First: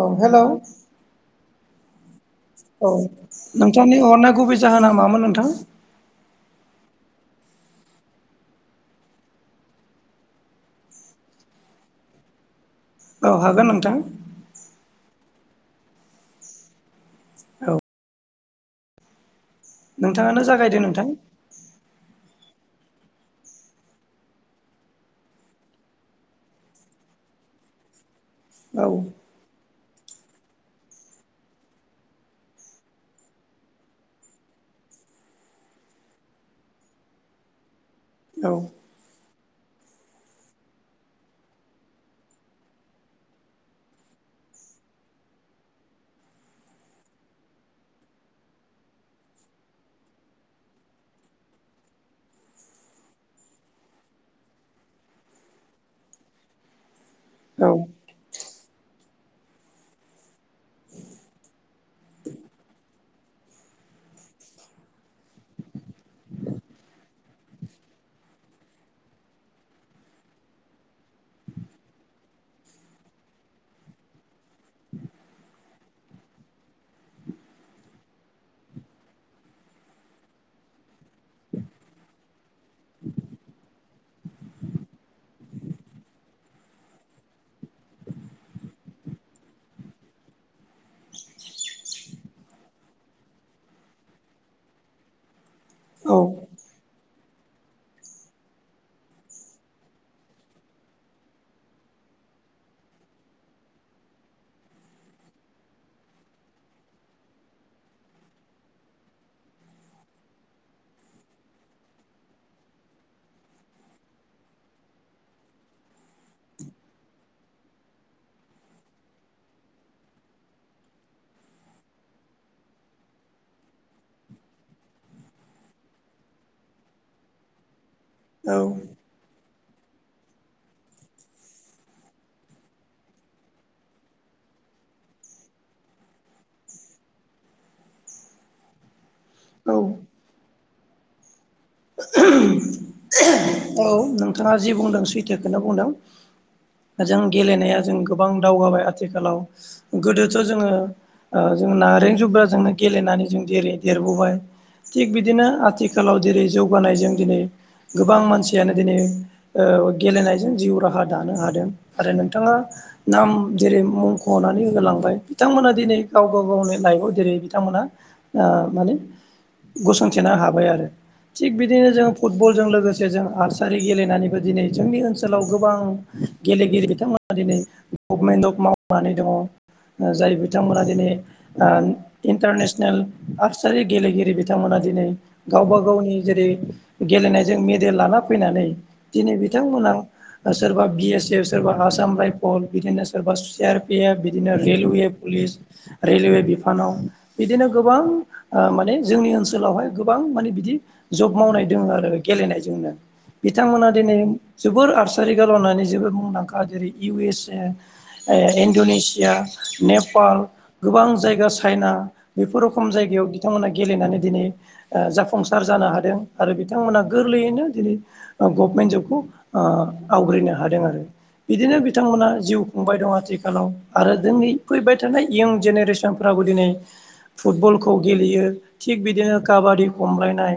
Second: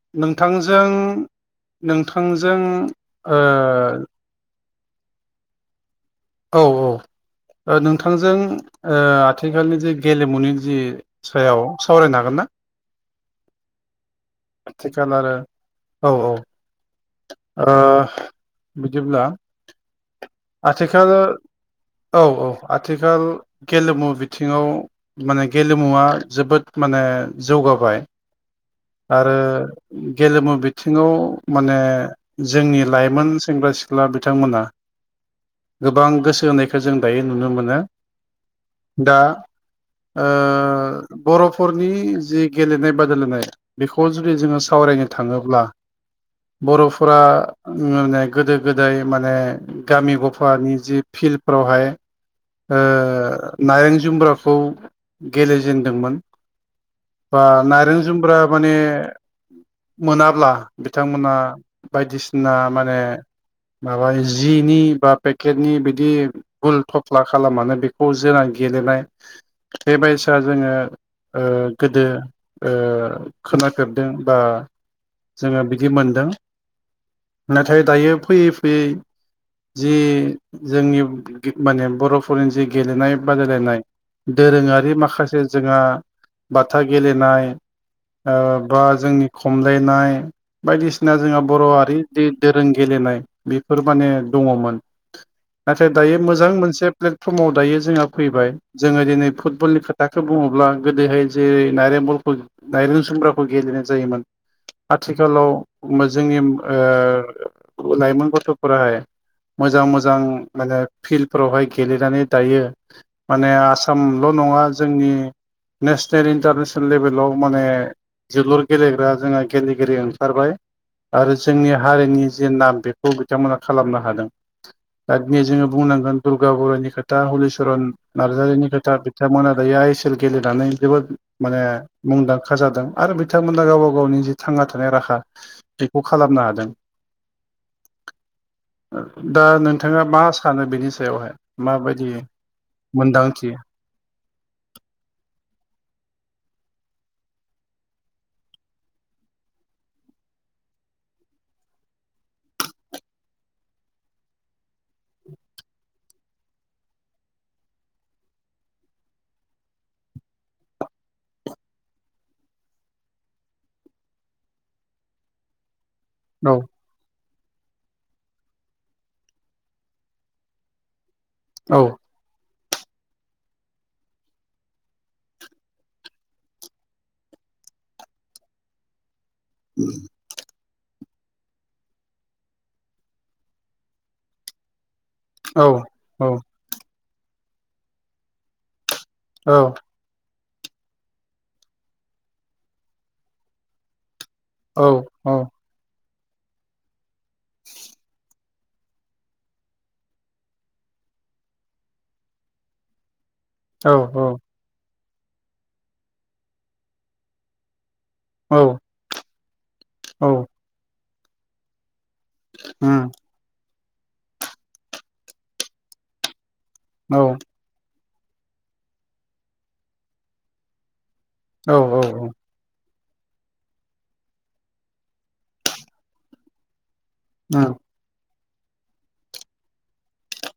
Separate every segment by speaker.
Speaker 1: औ हेलौ
Speaker 2: नोंथांजों नोंथा
Speaker 1: औ नोंथांनि हरनाय गुबै जाहोना मामोन नोंथां
Speaker 2: औ औ ओ नोंथांजों ओ आथिखालनि जे गेलेमुनि जि सायाव सावरायनो हागोन ना
Speaker 1: औ हागोन नोंथां
Speaker 2: आथिखाल आरो औ औ ओ
Speaker 1: औ
Speaker 2: बिदिब्ला
Speaker 1: नोंथाङानो जागायदो नोंथां
Speaker 2: आथिखाल औ औ आथिखाल गेलेमु बिथिङाव माने गेलेमुवा जोबोद माने जौ जौगाबाय
Speaker 1: औ
Speaker 2: आरो गेलेमु बिथिङाव माने जोंनि लाइमोन सेंग्रा सिख्ला बिथांमोना गोबां गोसो होनायखौ जों दायो नुनो मोनो
Speaker 1: औ
Speaker 2: दा ओ बर'फोरनि जि गेलेनाय बादायलायनाय बेखौ जुदि जोङो सावरायनो थाङोब्ला बर'फोरा माने गोदो गोदाय माने गामि गफानि जि फिल्डफ्रावहाय ओ नाइरें जुमब्राखौ गेलेजेेनदोंमोन बा
Speaker 1: औ
Speaker 2: नारें जुमब्रा माने मोनाब्ला बिथांमोना बायदिसिना माने माबा जि जिनि बा पेकेटनि बिदि गुल थफ्ला खालामनानै बेखौ जोंना गेलेनाय बेबायायसा जोङो ओ गोदो ओ खोनाखेरदों बा जोङो बिदि मोनदों नाथाय दायो फैयै फैयै जि जोंनि माने बर'फोरनि जि गेलेनाय बादायलायनाय दोरोङारि माखासे जोंहा बाथा गेलेनाय ओ बा जोंनि खमलायनाय बायदिसिना जोंहा बर' हारि दोरों गेले नाय बेफोर माने दङमोन नाथाय
Speaker 1: औ
Speaker 2: दायो मोजां मोनसे समाव दायो जोंहा फैबाय जोङो दिनै फुटबलनि खोथाखौ बुङोब्ला गोदोहाय जेरै नारेंबल दायर जुमब्राखौ गेलेनाय जायोमोन आथिखालाव जोंनि ओ लाइमोन गथ'फोराय मोजां मोजां माने फिल्डफोरावहाय गेलेनानै दायो माने आसाम ल' नङा जोंनि नेसनेल इन्टारनेसनेल लेभेलाव माने जोलुर गेलेग्रा जोंहा गेलेगिरि ओंखारबाय आरो जोंनि हारिनि जे नाम बेखौ बिथांमोना खालामनो हादों दा दिनै जोङो बुंनांगोन दुर्गा बर'नि खोथा हलिचरन
Speaker 1: औ
Speaker 2: नार्जारिनि खोथा बिथांमोना आइ एस एल गेलेनानै जोबोद माने मुंदांखा जादों आरो बिथांमोना गावबा गावनि जि थां ना थानाय राहा बेखौ खालामनो हादों
Speaker 1: [inaudible]
Speaker 2: दा
Speaker 1: औ
Speaker 2: नोंथाङा मा सानो बेनि सायावहाय? माबायदि मोनदांथि
Speaker 1: औ नोंथाङा जि बुंदों सैथोखौनो बुंदों। जों गेलेनाया जों गोबां दावगाबाय आथिखालाव गोदोथ' जोङो ओ जों नारें जुब्राजोंनो गेलेनानै जों देरै देरबोबाय। थिग बिदिनो आथिखालाव जेरै जौ गानायजों दिनै गोबां मानसियानो दिनै ओ गेलेनायजों जिउ राहा दानो हादों। आरो नोंथाङा नाम जेरै मुंख'नानै होलांबाय बिथांमोना दिनै गाव गाव
Speaker 2: औ
Speaker 1: गावनो लाइफआव जेरै बिथांमोना ओ माने गसंथेनो हाबाय आरो। थिग
Speaker 2: औ
Speaker 1: बिदिनो जोङो फुटबल जों लोगोसे जों आसारि गेलेनानैबो दिनै जोंनि ओनसोलाव गोबां गेलेगिरि बिथांमोना दिनै गभमेन्ट मावनानै दङ जाय बिथांमोना दिनै ओ इन्टारनेसनेल आक्सारि गेलेगिरि बिथांमोना दिनै
Speaker 2: औ
Speaker 1: गावबा गावनि
Speaker 2: औ
Speaker 1: जेरै गेलेनायजों मेडेल लाना फैनानै दिनै
Speaker 2: औ
Speaker 1: बिथांमोना सोरबा बि एस एफ सोरबा आसाम रायफल बिदिनो सोरबा सि आर पि एफ बिदिनो
Speaker 2: औ
Speaker 1: रेलवे
Speaker 2: औ
Speaker 1: पुलिस रेलवे बिफानाव बिदिनो गोबां ओ माने जोंनि ओनसोलावहाय गोबां माने बिदि जब मावनाय दोंङो आरो गेलेनायजोंनो बिथांमोना
Speaker 2: औ
Speaker 1: दिनै जोबोर आर थानि कारनआवनो जोबोद मुंदांखा जेरै इउ एस ए ओ
Speaker 2: औ
Speaker 1: इणड'नेसिया
Speaker 2: औ
Speaker 1: नेपाल गोबां जायगा चाइना
Speaker 2: उम
Speaker 1: गेलेनानै दिनै ओ जाफुंसार जानो हादों आरो बिथांमोना
Speaker 2: औ
Speaker 1: गोरलैयैनो दिनै गभमेन्ट जबखौ आवग्रिनो हादों आरो
Speaker 2: औ
Speaker 1: बिदिनो
Speaker 2: औ
Speaker 1: बिथांमोना जिउ खांबाय दं आथिखालाव आरो जोंनि फैबाय थानाय इयन जेनेरेसनफ्राबो दिनै
Speaker 2: उम
Speaker 1: फुटबलखौ गेलेयो थिग बिदिनो काबादि खमलायनाय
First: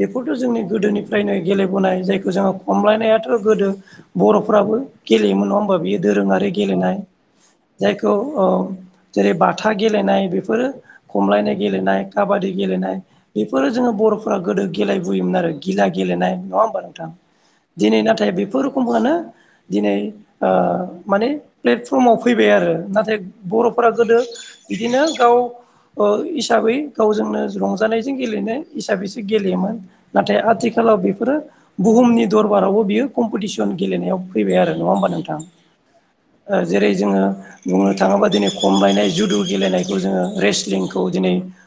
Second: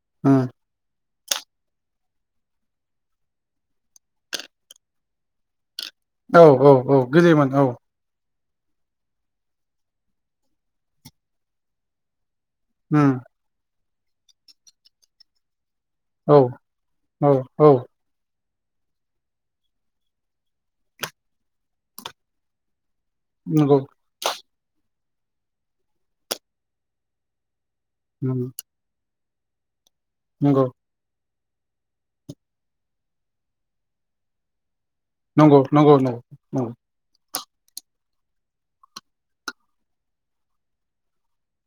Speaker 1: बेफोरथ'
Speaker 2: उम
Speaker 1: जोंनि गोदोनि फ्रायनो गेलेबोनाय जायखौ जोङो खमलायनायाथ' गोदो बर'फ्राबो गेलेयोमोन नङा होमबा बियो
Speaker 2: औ
Speaker 1: दोरोङारि
Speaker 2: औ
Speaker 1: गेलेनाय
Speaker 2: औ गेलेयोमोन औ
Speaker 1: जायखौ ओ जेरै बाथा गेलेनाय बेफोरो खमलायनाय गेलेनाय काबादि गेलेनाय
Speaker 2: उम
Speaker 1: बेफोरो जोङो बर'फोरा गोदो गेलेबोयोमोन आरो गिला गेलेनाय
Speaker 2: औ
Speaker 1: नङा होमबा नोंथां?
Speaker 2: औ औ
Speaker 1: दिनै नाथाय बे फोर रोखोमआनो दिनै ओ माने प्लेटफर्माव फैबाय
Speaker 2: नंगौ
Speaker 1: बर'फोरा गोदो बिदिनो गाव हिसाबै गावजोंनो रंजा जानायजों
Speaker 2: उम
Speaker 1: गेलेनाय हिसाबैसो गेलेयोमोन नाथाय
Speaker 2: नंगौ
Speaker 1: आथिखालाव बेफोरो बुहुमनि दरबारावबो बियो कम्पिटिसन गेलेनायाव फैबाय आरो। नङा होमबा नोंथां?
Speaker 2: नंगौ नंगौ नंगौ
Speaker 1: जेरै जोङो बुंनो थाङोबा दिनै खमलायनाय जुदु गेलेनायखौ जोङो रेस्लिंखौ दिनै [inaudible]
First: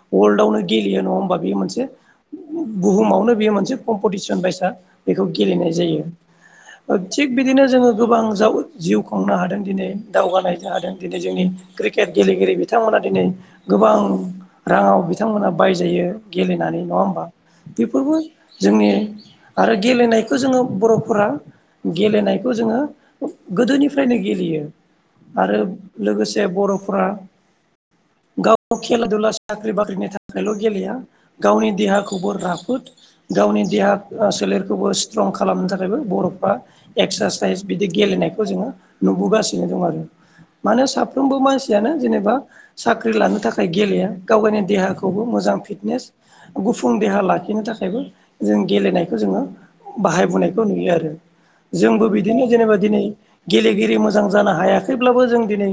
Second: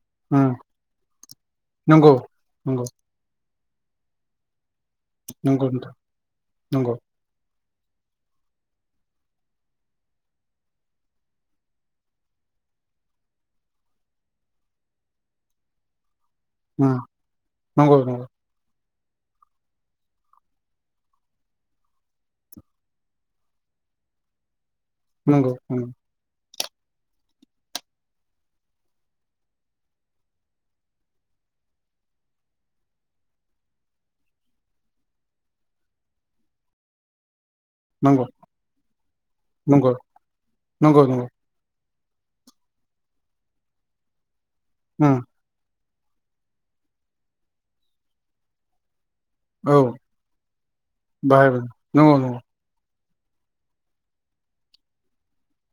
Speaker 2: नंगौ उम नंगौ
Speaker 1: बेखौ
Speaker 2: नंगौ
Speaker 1: गेलेनाय
Speaker 2: नोंथां
Speaker 1: जायो। थिक बि बिदिनो जोङो गोबां जा जिउ खुंनो हादों दिनै दावगानायदों दिनै जोंनि क्रिकेट गेले दनै बिथांमोना दिनै गोबां राङाव बिथांमोना बायजायो। गेलेनानै नङा होमबा
Speaker 2: नंगौ
Speaker 1: बेफोरबो जोंनि आरो गेलेनायखौ जोङो बर'फोरा गेलेनायखौ जोङो गोदोनिफ्रायनो गेलेयो। आरो
Speaker 2: उम
Speaker 1: लोगोसे बर'फोरा गाव खेला दुला साख्रि बाख्रिनि थाखायल' गेलेया गावनि देहाखौ खौबो राफोद गावनि देहा सोलेरखौबो स्ट्रं खालामनो थाखायबो बर'फ्रा एक्सारसाइ सायस बिदि
Speaker 2: नंगौ
Speaker 1: गेलेनायखौ जोङो नुबोगासिनो दं
Speaker 2: नंगौ
Speaker 1: आरो मानो
Speaker 2: नंगौ उम नंगौ
Speaker 1: साफ्रोमबो मानसियानो जेनेबा साख्रि लानो थाखाय गेलेया गाव गावनि
Speaker 2: उम
Speaker 1: देहाखौबो मोजां फिदनेस गु फुं देहा लाखिनो थाखायबो जों गेलेनाय जोङो
Speaker 2: औ
Speaker 1: बाहायबोनायखौ नुयो आरो।
Speaker 2: बाहायबाय
Speaker 1: जोंबो
Speaker 2: नंगौ नंगौ
Speaker 1: बिदिनो जेनोबा दिनै गेलेगिरि मोजां जानो हायाखैब्लाबो जों दिनै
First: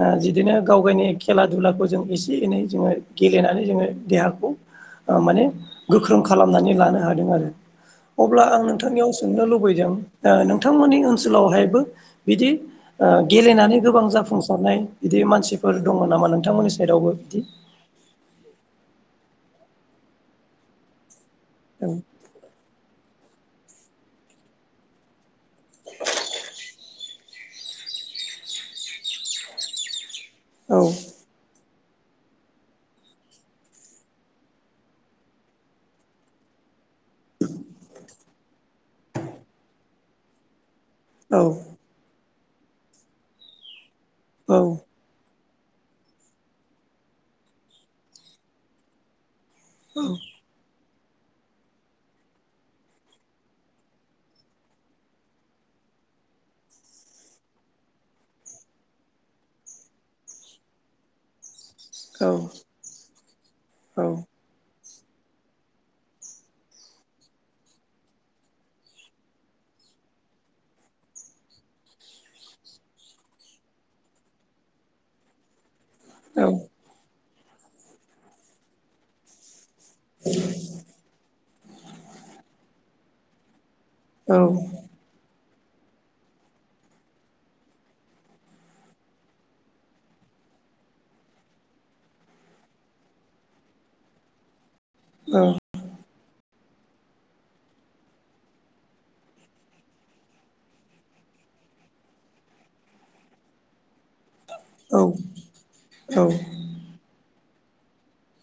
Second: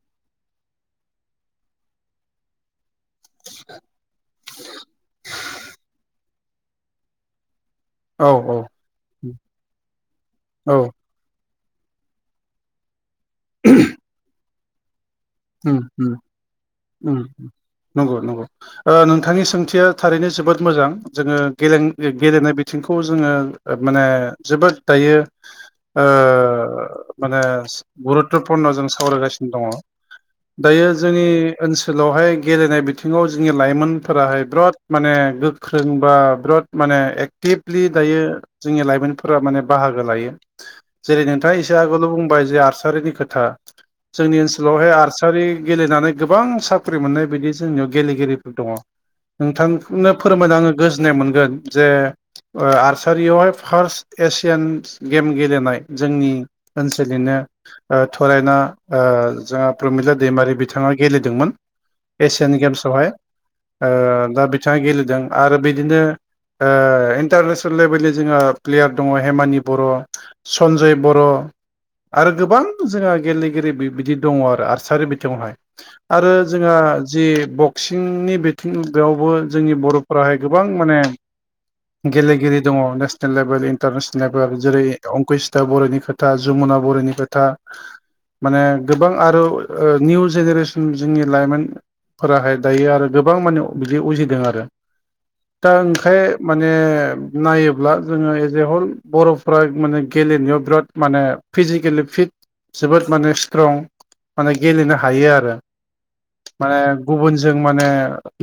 Speaker 1: ओ बिदिनो गाव गावनि खेला दुलाखौ जों एसे एनै जोङो गेलेनानै जोङो देहाखौ ओ माने गोख्रों खालामनानै लानो हादों आरो।
Speaker 2: औ
Speaker 1: अब्ला
Speaker 2: औ
Speaker 1: आं नोंथांनियाव सोंनो लुबैदों ओ
Speaker 2: औ
Speaker 1: नोंथांमोननि ओनसोलावहाय बो बिदि ओ गेलेनानै गोबां जाफुंसारनाय बिदि मानसिफोर
Speaker 2: उम
Speaker 1: दङ
Speaker 2: उम
Speaker 1: नामा नोंथांमोननि साइडआवबो
Speaker 2: उम
Speaker 1: बिदि
Speaker 2: नंगौ नंगौ ओ नों थांनि सोंथिया थारैनो जोबोद मोजां। जोङो गेले
Speaker 1: औ
Speaker 2: गेलेनाय बिथिंखौ जोङो ओ माने जोबोद दायो ओ माने गुरुत्तपुरन जों सावरायगासिनो दङ।
Speaker 1: औ
Speaker 2: दायो जोंनि ओनसोलावहाय गेलेनाय बिथिङाव जोंनि लाइमोनफोराहाय बिराद माने गोख्रों बा बिराद माने एक्टिभलि दायो जोंनि लाइमोनफोरा माने बाहागो लायो। जेरै नोंथाङा एसे आगोल' बुंबाय जे आर्सारिनि खोथा जोंनि
Speaker 1: औ
Speaker 2: ओनसोलावहाय आर्सारि गेलेनानै गोबां साख्रि मोननाय बिदि जोंनियाव गेलेगिरिफोर दङ। नोंथांखनो फोरमायना आङो गोजोननाय मोनगोन जे ओ आर्चारियावहाय फार्स्ट एसियान गेम गेलेनाय जोंनि ओनसोलनिनो ओ थरायना ओ जोंहा प्रमिला दैमारि बिथाङा गेलेदोंमोन
Speaker 1: औ
Speaker 2: एसियान गेम्सवहाय। ओ
Speaker 1: औ
Speaker 2: दा बिथाङा गेलेदों आरो बिदिनो ओ इन्टारनेसनेल लेभेलनि जोंहा प्लेयार दङ हेमानि बर' सनजय बर' आरो गोबां जोंहा गेलेगिरि बि बिदि दङ आरो आर्सारि बिथिङावहाय आरो
Speaker 1: औ
Speaker 2: जोङो जि बक्सिंनि बिथिं बेयावबो जोंनि बर'फोराहाय गोबां माने गेलेगिरि दङ नेसनेल लेभेल इन्टारनेसनेल
Speaker 1: औ
Speaker 2: लेभेल जेरै अंकुसि था बर'नि खोथा जमुना बर'नि खोथा। माने गोबां आरो ओ निउ जेनेरेसन जोंनि लाइमोन फोराहाय दायो आरो गोबां माने बिदि उजिदों आरो। दा ओंखाय माने नायोब्ला जोङो एज ए हल बर'फ्रा माने गेलेनायाव बिराद माने फिजिकेलि फिट जोबोद माने सिथ्रं माने गेलनो हायो आरो
Speaker 1: औ
Speaker 2: माने गुबुन जों माने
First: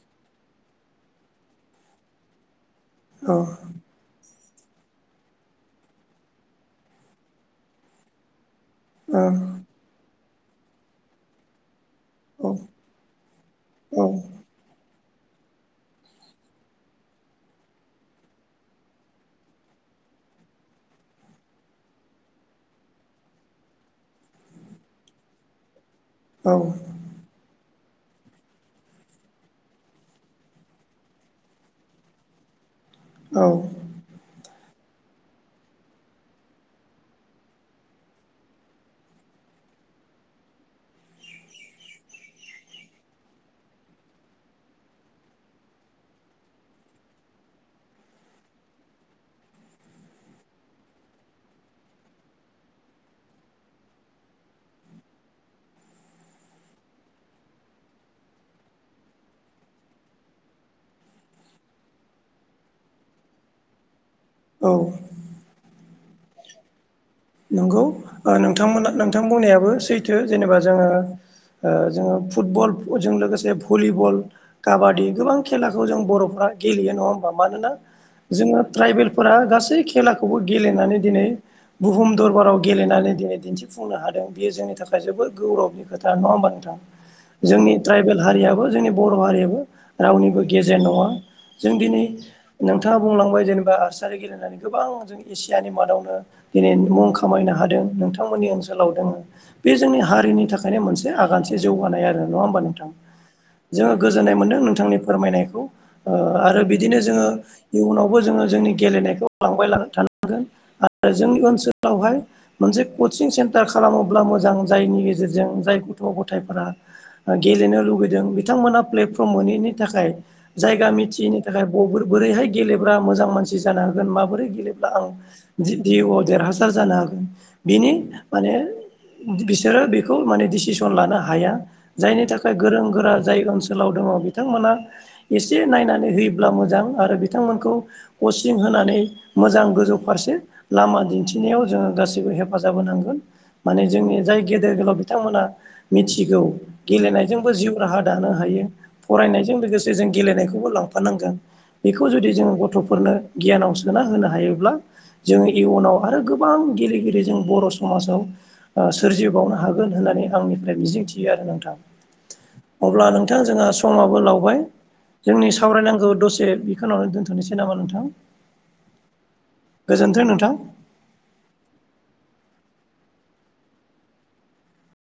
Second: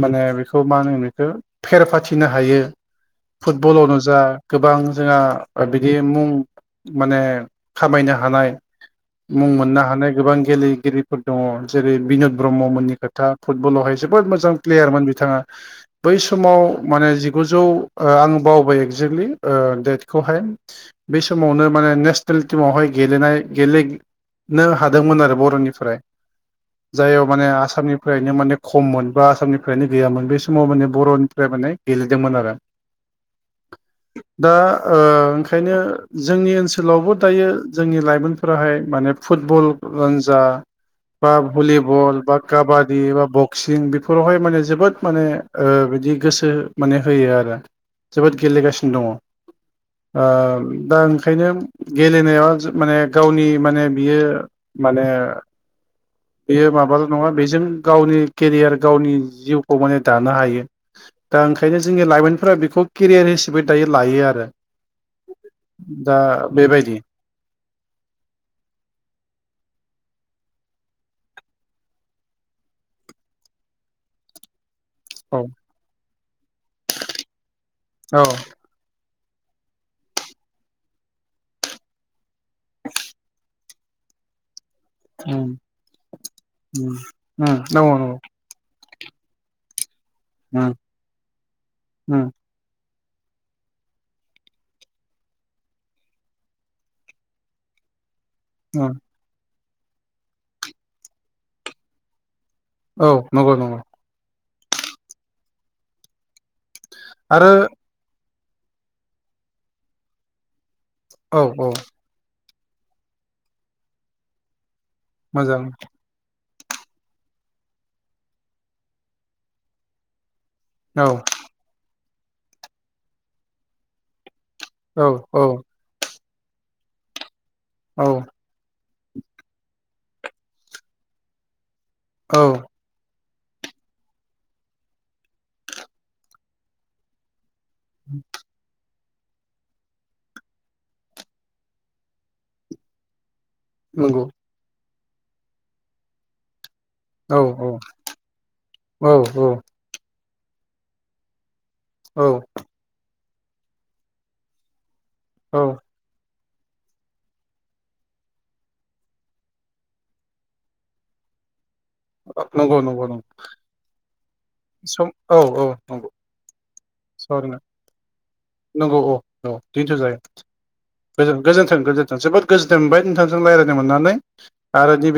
Speaker 2: माने बेखौ मा होनो बेखौ फेर फाथिनो हायो।
Speaker 1: औ
Speaker 2: फुटबलावनो जा गोबां जोंहा बिदि मुं माने खामायनो हानाय
Speaker 1: ओ औ
Speaker 2: मुं मोननो हानाय गोबां गेलेगिरिफोर दङ। जेरै बिन'द ब्रह्ममोननि खोथा फुटबलावहाय
Speaker 1: औ
Speaker 2: जोबोद मोजां प्लेयारमोन बिथाङा। बै समाव माने जिगुजौ ओ आं बावबाय एक्जेक्टलि ओ डेटखौ हाय। बे समावनो मान नेसनेल टिमावहाय गेलनाय गेलेग नो हा दोनमोन आरो ब'रनिफ्राय
Speaker 1: औ
Speaker 2: जायाव माने आ सामनिफ्रायनो माने खममोन बा आसामनिफ्रायनो गैयामोन बे समाव माने बर'निफ्राय माने गेलेदोंमोन आरो।
Speaker 1: औ
Speaker 2: दा ओ ओंखायनो जोंनि ओनसोलावबो दायो जोंनि लाइमोनफोराहाय माने फुटबल रन जा बा भलिबल बा काबादि बा बक्सिं बेफोरावहाय माने जोबोद माने ओ बिदि गोसो माने होयो आरो जोबोद गेलेगासिनो दङ। ओ दा ओंखायनो गेलेनाया माने गावनि माने बियो माने बेयो माबल' नङा बेजों गावनि केरियार गावनि जिउखौ माने दानो हायो। दा ओंखायनो जोंनि लाइमोनफोरा बेखौ केरियार हिसाबै दायो लायो आ
Speaker 1: औ।
Speaker 2: दा बेबायदि
Speaker 1: नंगौ नोंथांमोना नोंथां बुंनायाबो सैथो जेनेबा जोङो जोङो फुटबल फोरजों लोगोसे भलिबल काबादि गोबां
Speaker 2: औ
Speaker 1: खेलाखौ जों बर'फ्रा गेलेयो नङा होमबा मानोना
Speaker 2: औ
Speaker 1: जोङो ट्राइबेल फोरा गासै खेलाखौबो गेलेनानै दिनै बुहुम दरबाराव गेलेनानै दिनै दिन्थिफुंनो हादों बेयो जोंनि थाखाय जोबोर
Speaker 2: उम
Speaker 1: गौरब खोथा नंङा होनबा नोंथां
Speaker 2: उम उम
Speaker 1: जोंनि
Speaker 2: नंगौ नंगौ
Speaker 1: ट्राइबेल हारियाबो जोंनि बर' हारियाबो रावनिबो
Speaker 2: उम
Speaker 1: गेजेर नङा जों दिनै
Speaker 2: उम
Speaker 1: नों नोंथाङा बुंलांबाय जेनेबा आर्सारि गेलेनानै गोबां जों एसियानि मादावनो दिनै मुं खामायनो हादों नोंथांमोननि ओनसोलाव
Speaker 2: उम
Speaker 1: दोङो बे जोंनि हारिनि थाखायनो मोनसे आगानसे जौगानाय आरो नङा होमबा नोंथां
Speaker 2: औ नंगौ नंगौ
Speaker 1: जोङो गोजोननाय मोनदों नोंथांनि फोरमायनायखौ आरो बिदिनो जोङो
Speaker 2: आरो
Speaker 1: इयुनावबो जोङो जोंनि गेलेनायखौ लांबाय थानांगोन आरो जोंनि
Speaker 2: औ औ
Speaker 1: ओनसोलावहाय मोनसे कचिं सेन्टार खालामोब्ला मोजां जायनि
Speaker 2: मोजां
Speaker 1: गेजेरजों जाय गथ' गथाय गेलेनो लुगैदों बिथांमोना प्लेटफर्म मोनैनि थाखाय जायगा
Speaker 2: औ
Speaker 1: मिथियैनि थाखाय ब बोरैहाय गेलेब्रा मोजां मानसि जानो हागोन माबोरै गेलेब्ला
Speaker 2: औ
Speaker 1: आं
Speaker 2: औ
Speaker 1: जिउआव देरहासार जानो हागोन बिनि
Speaker 2: औ
Speaker 1: माने बिसोरो बेखौ माने डिसिसन लानो हाया जायनि
Speaker 2: औ
Speaker 1: थाखाय गोरों गोरा जाय ओनसोलाव दङ बिथांमोना एसे नायनानै होयोब्ला मोजां आरो बिथांमोन खौ कचिं होनानै मोजां गोजौ फारसे लामा दिन्थिनायाव जोङो गासैबो हेफाजाब होनांगोन माने जोंनि
Speaker 2: नंगौ
Speaker 1: जाय गेदेर गोलाव बिथांमोना मिथिगौ
Speaker 2: औ
Speaker 1: गेलेनायजोंबो जिउ राहा दानो हायो
Speaker 2: औ
Speaker 1: फरायनायजों लोगोसे जों गेलेनायखौबो लांफानांगोन बेखौ
Speaker 2: औ
Speaker 1: जुदि जोंङ गथ'फोरनो गियानाव सोना होनो हायोब्ला जोङो
Speaker 2: औ
Speaker 1: इयुनाव आरो गोबां गेलेगिरि जों बर' समाजाव सोरजिबावनो हागोन होननानै आंनिफ्राय मिजिंथियो आरो नोंथां
Speaker 2: नंगौ नंगौ
Speaker 1: अब्ला
Speaker 2: नंगौ
Speaker 1: नोंथां जोंहा समाबो लावबाय
Speaker 2: सम औ
Speaker 1: जोंनि
Speaker 2: औ नंगौ
Speaker 1: सावरायनांगौ दसे बिखौनावनो
Speaker 2: सावराय
Speaker 1: दोनथ'नोसै नामा नोंथां
Speaker 2: नंगौ औ औ दन्थ' जायो
Speaker 1: गोजोन्थों नोंथां
Speaker 2: गोजोनथों गोजोन्थों जोबोद गोजोनदोन मोनबाय नोंथांजों रायज्लायनो मोननानै आरो नैबे